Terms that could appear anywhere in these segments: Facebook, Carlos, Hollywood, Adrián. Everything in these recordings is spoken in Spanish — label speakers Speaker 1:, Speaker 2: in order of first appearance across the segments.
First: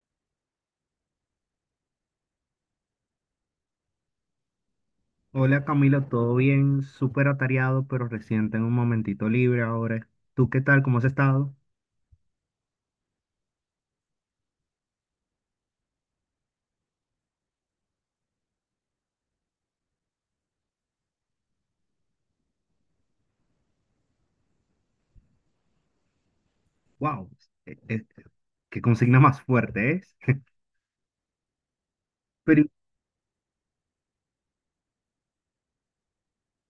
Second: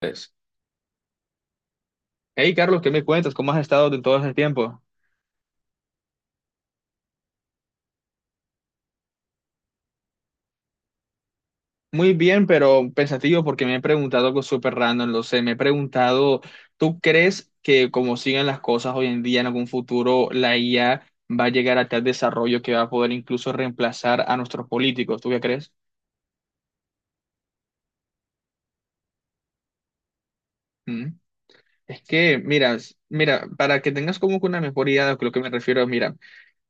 Speaker 1: Pues, hey Carlos, ¿qué me cuentas? ¿Cómo has estado en todo ese tiempo?
Speaker 2: Hola Camilo, todo bien, súper atareado, pero recién tengo un momentito libre ahora. ¿Tú qué tal? ¿Cómo has estado?
Speaker 1: Muy bien, pero pensativo porque me he preguntado algo súper random, lo sé, me he preguntado, ¿tú crees que como siguen las cosas hoy en día, en algún futuro, la IA va a llegar a tal desarrollo que va a poder incluso reemplazar a nuestros políticos? ¿Tú qué crees?
Speaker 2: ¡Wow! Eh, eh, qué consigna más fuerte es.
Speaker 1: ¿Mm? Es que,
Speaker 2: Pero y-
Speaker 1: mira, mira, para que tengas como que una mejor idea de lo que me refiero, mira.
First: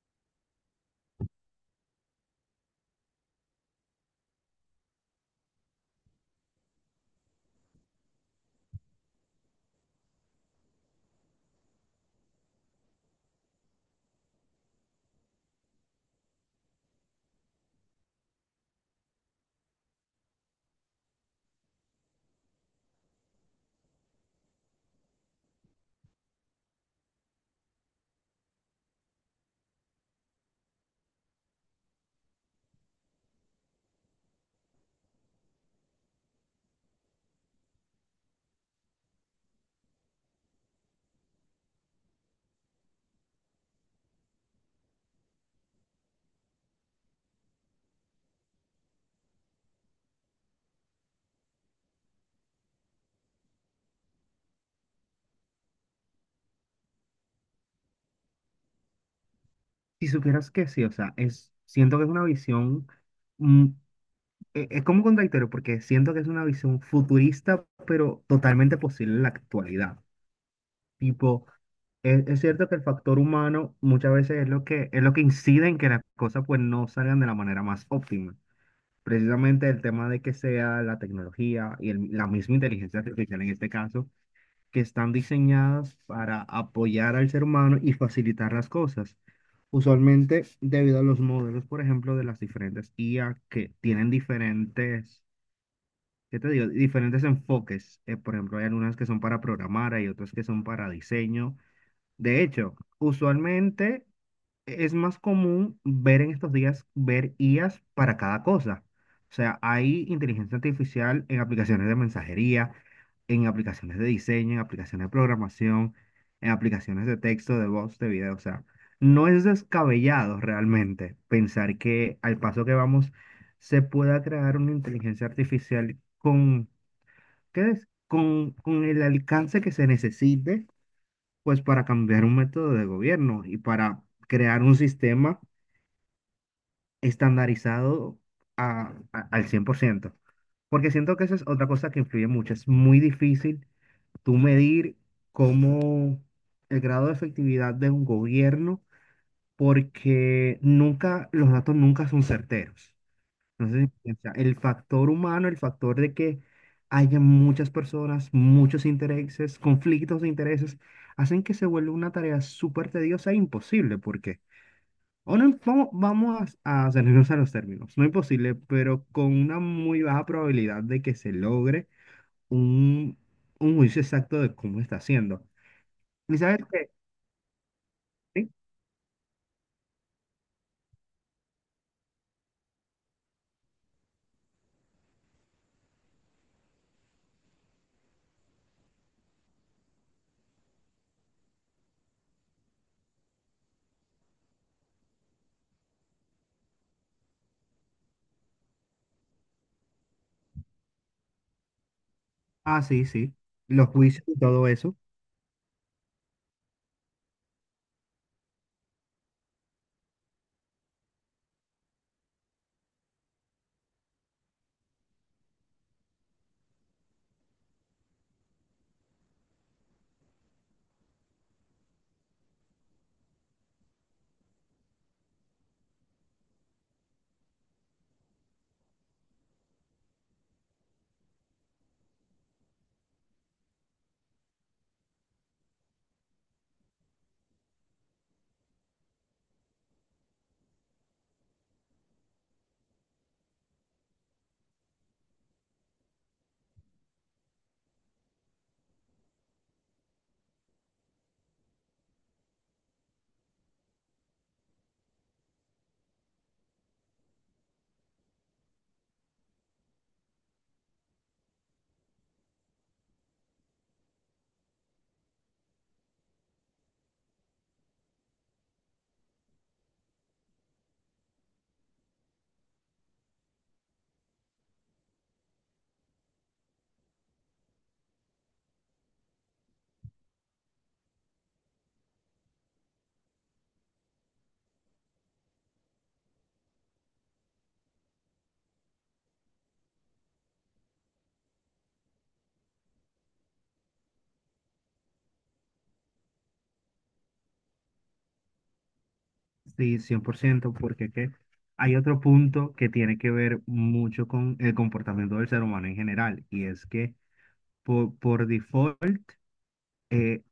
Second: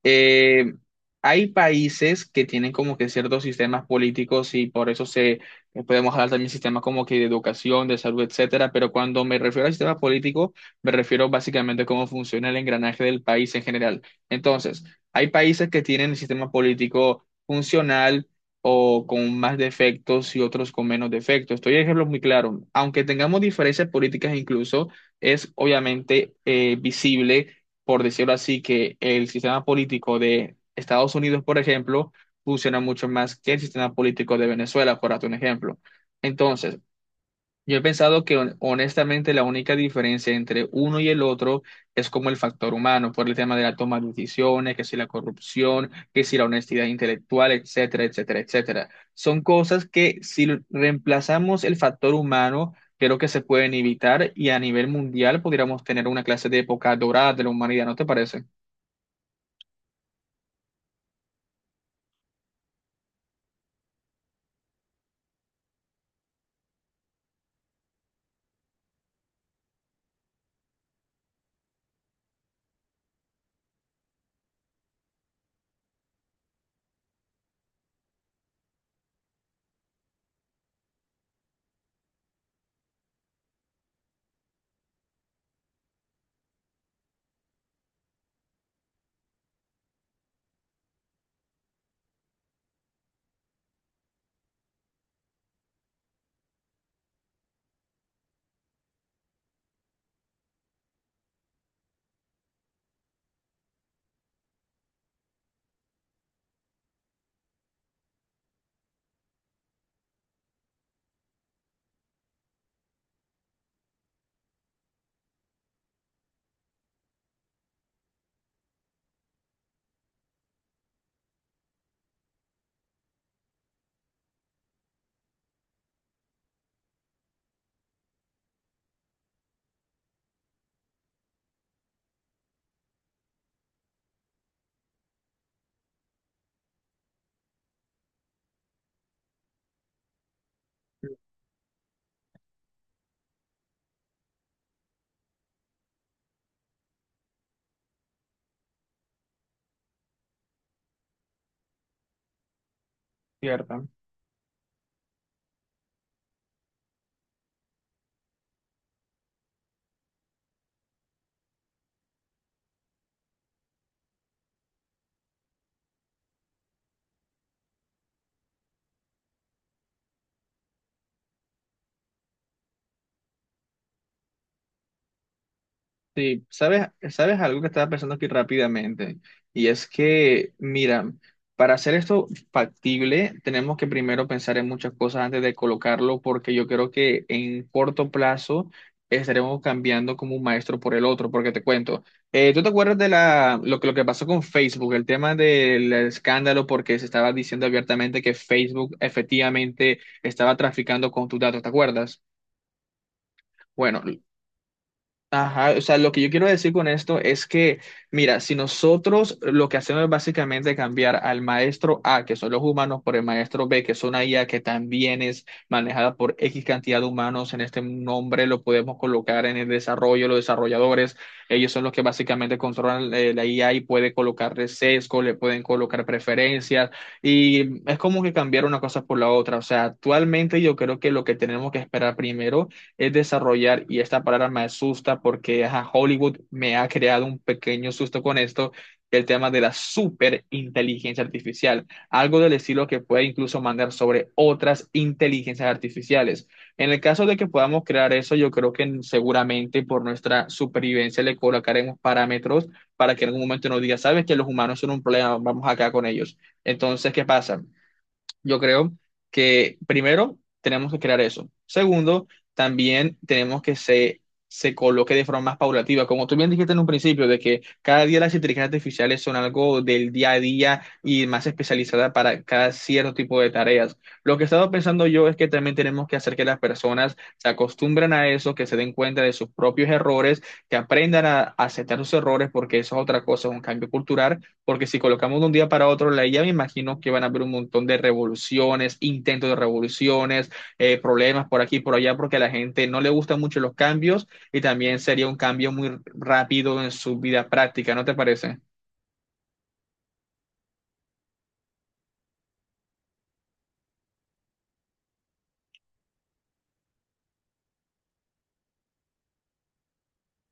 Speaker 1: Eh, Hay países que tienen como que ciertos sistemas políticos y por eso se podemos hablar también sistemas como que de educación, de salud, etcétera, pero cuando me refiero al sistema político, me refiero básicamente a cómo funciona el engranaje del país en general. Entonces, hay países que tienen el sistema político funcional o con más defectos y otros con menos defectos. Estoy de ejemplo muy claro. Aunque tengamos diferencias políticas incluso, es obviamente visible por decirlo así, que el sistema político de Estados Unidos, por ejemplo, funciona mucho más que el sistema político de Venezuela, por darte un ejemplo. Entonces, yo he pensado que honestamente la única diferencia entre uno y el otro es como el factor humano, por el tema de la toma de decisiones, que si la corrupción, que si la honestidad intelectual, etcétera, etcétera, etcétera. Son cosas que si reemplazamos el factor humano, creo que se pueden evitar y a nivel mundial podríamos tener una clase de época dorada de la humanidad, ¿no te parece?
Speaker 2: si supieras que sí, o sea, siento que es una visión, mm, es como contradictorio, porque siento que es una visión futurista, pero totalmente posible en la actualidad. Tipo, es cierto que el factor humano muchas veces es lo que incide en que las cosas pues no salgan de la manera más óptima. Precisamente el tema de que sea la tecnología y la misma inteligencia artificial en este caso, que están diseñadas para apoyar al ser humano y facilitar las cosas. Usualmente, debido a los modelos, por ejemplo, de las diferentes IA que tienen diferentes, ¿qué te digo? Diferentes enfoques. Por ejemplo, hay algunas que son para programar, hay otras que son para diseño. De hecho, usualmente es más común ver en estos días, ver IAs para cada cosa. O sea, hay inteligencia artificial en aplicaciones de mensajería, en aplicaciones de diseño, en aplicaciones de programación, en aplicaciones de texto, de voz, de video. O sea, no es descabellado realmente pensar que al paso que vamos se pueda crear una inteligencia artificial con, ¿qué es? Con el alcance que se necesite, pues para cambiar un método de gobierno y para crear un sistema estandarizado al 100%. Porque siento que esa es otra cosa que influye mucho. Es muy difícil tú medir cómo el grado de efectividad de un gobierno, porque nunca, los datos nunca son certeros.
Speaker 1: Cierto.
Speaker 2: Entonces, o sea, el factor humano, el factor de que haya muchas personas, muchos intereses, conflictos de intereses, hacen que se vuelva una tarea súper tediosa e imposible, porque ahora a ceñirnos a los términos. No imposible, pero con una muy baja probabilidad de que se logre un, un juicio exacto de cómo está haciendo. ¿Y
Speaker 1: Sí,
Speaker 2: sabes
Speaker 1: sabes,
Speaker 2: qué?
Speaker 1: sabes algo que estaba pensando aquí
Speaker 2: Sí.
Speaker 1: rápidamente, y es que, mira, para hacer esto factible, tenemos que primero pensar en muchas cosas antes de colocarlo, porque yo creo que en corto plazo estaremos cambiando como un maestro por el otro, porque te cuento, ¿tú te acuerdas de lo que pasó con Facebook, el tema del escándalo, porque se estaba diciendo abiertamente que Facebook efectivamente estaba traficando con tus datos, ¿te acuerdas?
Speaker 2: Ah, sí, sí. Los
Speaker 1: Bueno,
Speaker 2: juicios y todo eso,
Speaker 1: ajá, o sea, lo que yo quiero decir con esto es que, mira, si nosotros lo que hacemos es básicamente cambiar al maestro A, que son los humanos, por el maestro B, que es una IA que también es manejada por X cantidad de humanos, en este nombre lo podemos colocar en el desarrollo, los desarrolladores, ellos son los que básicamente controlan la IA y puede colocarle sesgo, le pueden colocar preferencias, y es como que cambiar una cosa por la otra, o sea, actualmente yo creo que lo que tenemos que esperar primero es desarrollar, y esta palabra me asusta porque ajá, Hollywood me ha creado un pequeño susto con esto, el tema de la superinteligencia artificial, algo del estilo que puede incluso mandar sobre otras inteligencias artificiales. En el caso de que podamos crear eso, yo creo que seguramente por nuestra supervivencia le colocaremos parámetros para que en algún momento nos diga, sabes que los humanos son un problema, vamos acá con ellos. Entonces, ¿qué pasa? Yo creo que primero tenemos que crear eso. Segundo, también tenemos que se coloque de forma más paulativa. Como tú bien dijiste en un principio, de que cada día las inteligencias artificiales son algo del día a día y más especializada para cada cierto tipo de tareas. Lo que he estado pensando yo es que también tenemos que hacer que las personas se acostumbren a eso, que se den cuenta de sus propios errores, que aprendan a aceptar sus errores, porque eso es otra cosa, es un cambio cultural porque si colocamos de un día para otro la IA, me imagino que van a haber un montón de revoluciones, intentos de revoluciones, problemas por aquí y por allá, porque a la gente no le gustan mucho los cambios y también sería un cambio muy rápido en su vida práctica, ¿no te parece?
Speaker 2: sí, 100% porque ¿qué? Hay otro punto que tiene que ver mucho con el comportamiento del ser humano en general, y es que por default eh,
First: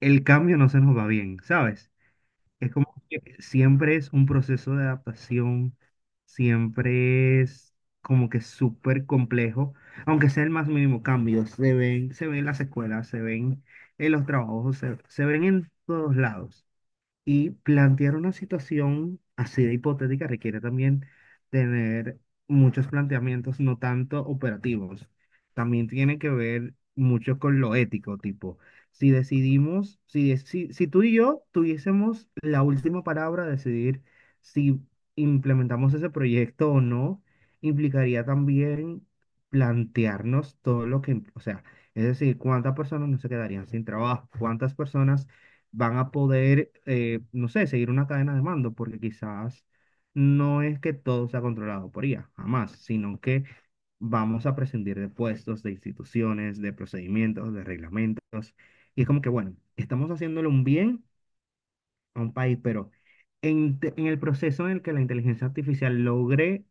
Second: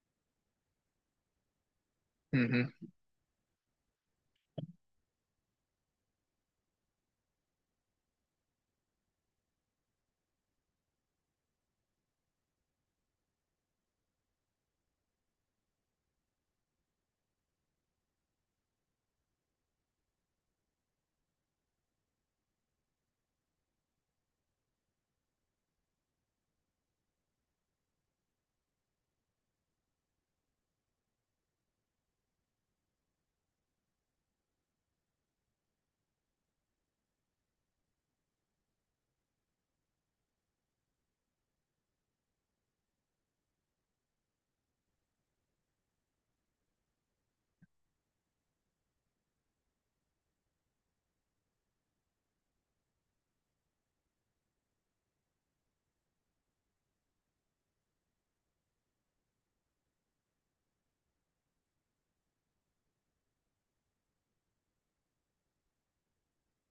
Speaker 2: el cambio no se nos va bien, ¿sabes?
Speaker 1: Ujú.
Speaker 2: Es como que siempre es un proceso de adaptación, siempre es como que súper complejo, aunque sea el más mínimo cambio, se ven en las escuelas, se ven en los trabajos, se ven en todos lados. Y plantear una situación así de hipotética requiere también tener muchos planteamientos, no tanto operativos. También tiene que ver mucho con lo ético, tipo, si, si tú y yo tuviésemos la última palabra, de decidir si implementamos ese proyecto o no, implicaría también plantearnos todo lo que, o sea, es decir, cuántas personas no se quedarían sin trabajo, cuántas personas van a poder, no sé, seguir una cadena de mando, porque quizás no es que todo sea controlado por IA, jamás, sino que vamos a prescindir de puestos, de instituciones, de procedimientos, de reglamentos. Y es como que, bueno, estamos haciéndole un bien a un país, pero en el proceso en el que la inteligencia artificial logre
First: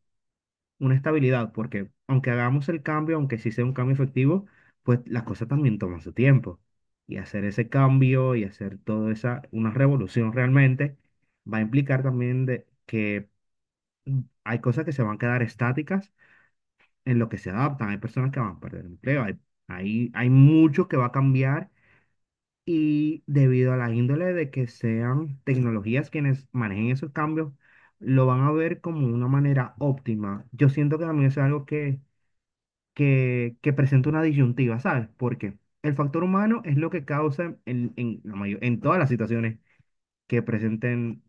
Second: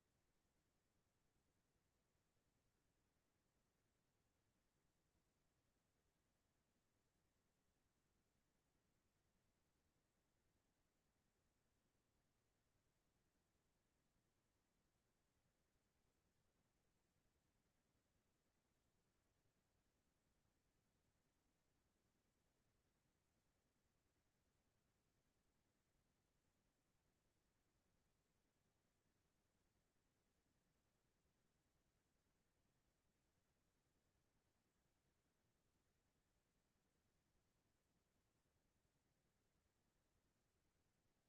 Speaker 2: una estabilidad, porque aunque hagamos el cambio, aunque sí sea un cambio efectivo, pues las cosas también toman su tiempo. Y hacer ese cambio y hacer toda esa, una revolución realmente, va a implicar también de, que hay cosas que se van a quedar estáticas en lo que se adaptan. Hay personas que van a perder empleo, hay mucho que va a cambiar. Y debido a la índole de que sean tecnologías quienes manejen esos cambios, lo van a ver como una manera óptima. Yo siento que también es algo que presenta una disyuntiva, ¿sabes? Porque el factor humano es lo que causa la en todas las situaciones que presenten,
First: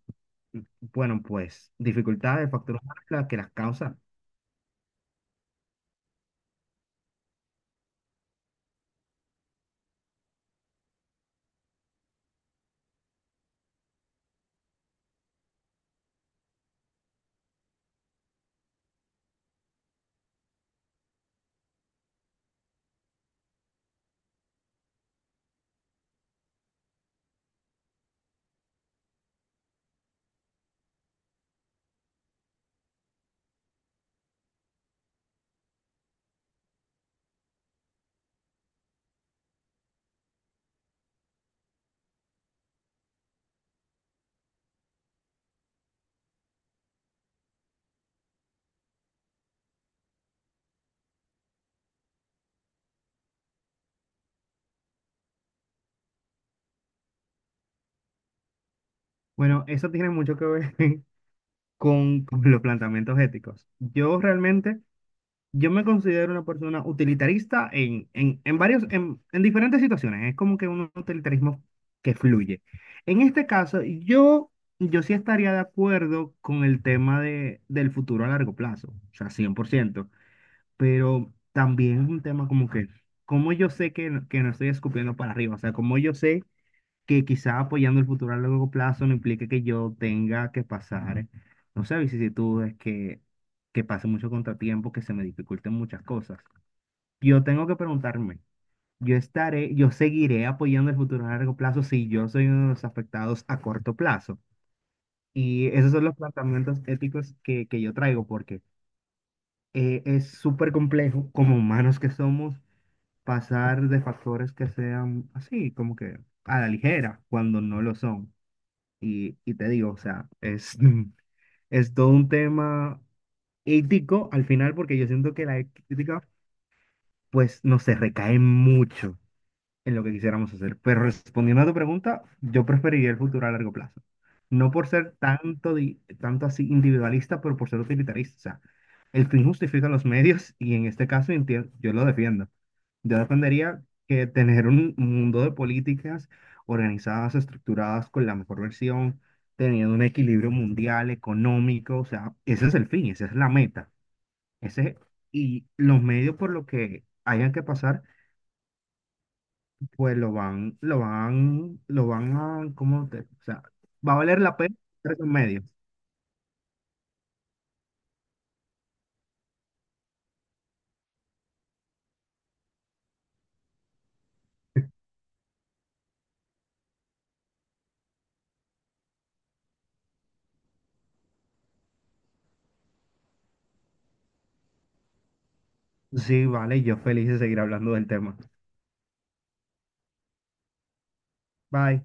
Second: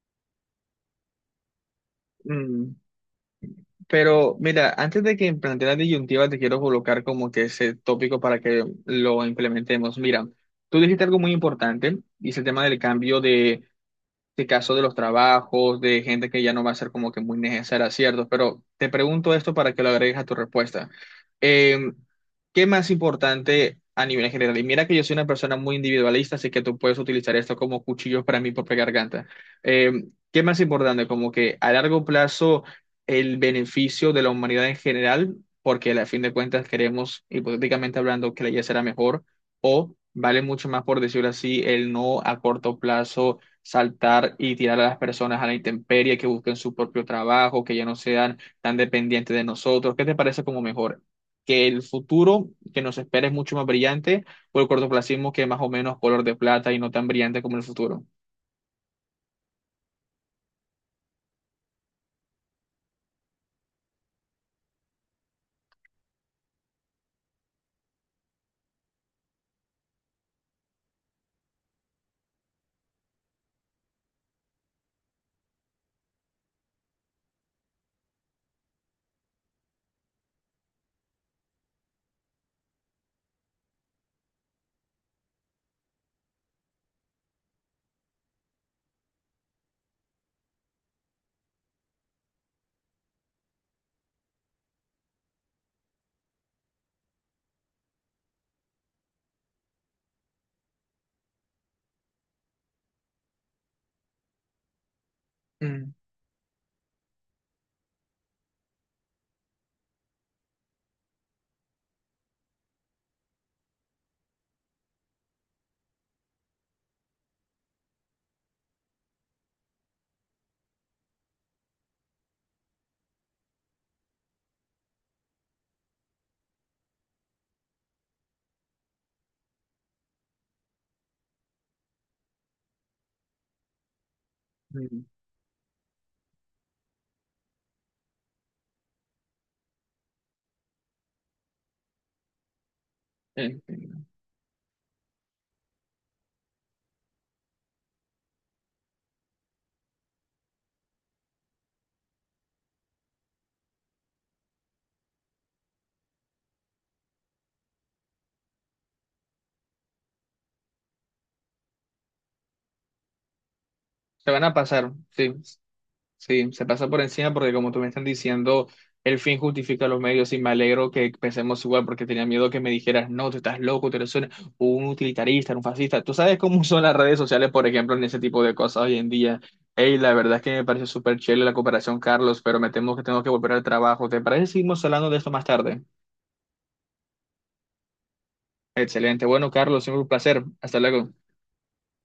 Speaker 2: bueno, pues dificultades, el
Speaker 1: Mm,
Speaker 2: factor humano es la que las causa.
Speaker 1: Pero mira, antes de que plantee la disyuntiva, te quiero colocar como que ese tópico para que lo implementemos. Mira, tú dijiste algo muy importante y es el tema del cambio de caso de los trabajos, de gente que ya no va a ser como que muy necesaria, ¿cierto? Pero te pregunto esto para que lo agregues a tu respuesta. Eh, ¿Qué más importante a nivel general? Y mira que yo soy una persona muy individualista, así que tú puedes utilizar esto como cuchillos para mi propia garganta. Eh, ¿Qué más importante? Como que a largo plazo el beneficio de la humanidad en general, porque a fin de cuentas queremos, hipotéticamente hablando, que la vida será mejor, o vale mucho más, por decirlo así, el no a corto plazo saltar y tirar a las personas a la intemperie, que busquen su propio trabajo, que ya no sean tan dependientes de nosotros. ¿Qué te parece como mejor? ¿Que el futuro que nos espera es mucho más brillante o el cortoplacismo que es más o menos color de plata y no tan brillante como el futuro?
Speaker 2: Bueno, eso tiene mucho que ver con los planteamientos éticos. Yo realmente... Yo me considero una persona utilitarista en varios, en diferentes situaciones. Es como que un utilitarismo que fluye. En este caso, yo sí estaría de acuerdo con el tema de, del futuro a largo plazo, o sea, 100%, pero también es un tema como que, como yo sé que, que no estoy escupiendo para arriba, o sea, como yo sé que quizá apoyando el futuro a largo plazo no implique que yo tenga que pasar, no sé, vicisitudes, que pase mucho contratiempo, que se me dificulten muchas cosas. Yo tengo que preguntarme, yo seguiré apoyando el futuro a largo plazo si yo soy uno de los afectados a corto plazo. Y
Speaker 1: Mm,
Speaker 2: esos son los planteamientos éticos que yo traigo, porque es súper complejo, como humanos que somos, pasar de factores que sean así, como que a la ligera, cuando no lo son. Y te digo, o sea, es, es todo un tema ético al final, porque yo siento que la ética, pues, no se recae mucho en lo que quisiéramos hacer. Pero respondiendo a tu pregunta, yo preferiría el futuro a largo plazo. No por
Speaker 1: mm,
Speaker 2: ser tanto, tanto así individualista, pero por ser utilitarista. O sea, el fin justifica los medios y en este caso yo lo defiendo. Yo
Speaker 1: eh,
Speaker 2: defendería
Speaker 1: eh,
Speaker 2: que tener un mundo de políticas organizadas, estructuradas con la mejor versión, teniendo un equilibrio mundial, económico, o sea, ese es el fin, esa es la meta. Ese, y los medios por lo que hayan que pasar, pues lo van a, ¿cómo o sea, va a
Speaker 1: Se
Speaker 2: valer
Speaker 1: van a
Speaker 2: la pena
Speaker 1: pasar,
Speaker 2: esos
Speaker 1: sí.
Speaker 2: medios.
Speaker 1: Sí, se pasa por encima porque como tú me estás diciendo, el fin justifica los medios y me alegro que pensemos igual porque tenía miedo que me dijeras, no, tú estás loco, tú eres un utilitarista, un fascista. Tú sabes cómo son las redes sociales, por ejemplo, en ese tipo de cosas hoy en día. Hey, la verdad es que me pareció súper chévere la cooperación, Carlos, pero me temo que tengo que volver al trabajo. ¿Te parece? Si seguimos hablando de esto más tarde.
Speaker 2: Sí, vale, yo feliz de seguir hablando del tema.
Speaker 1: Excelente. Bueno, Carlos, siempre un placer. Hasta luego.
Speaker 2: Bye.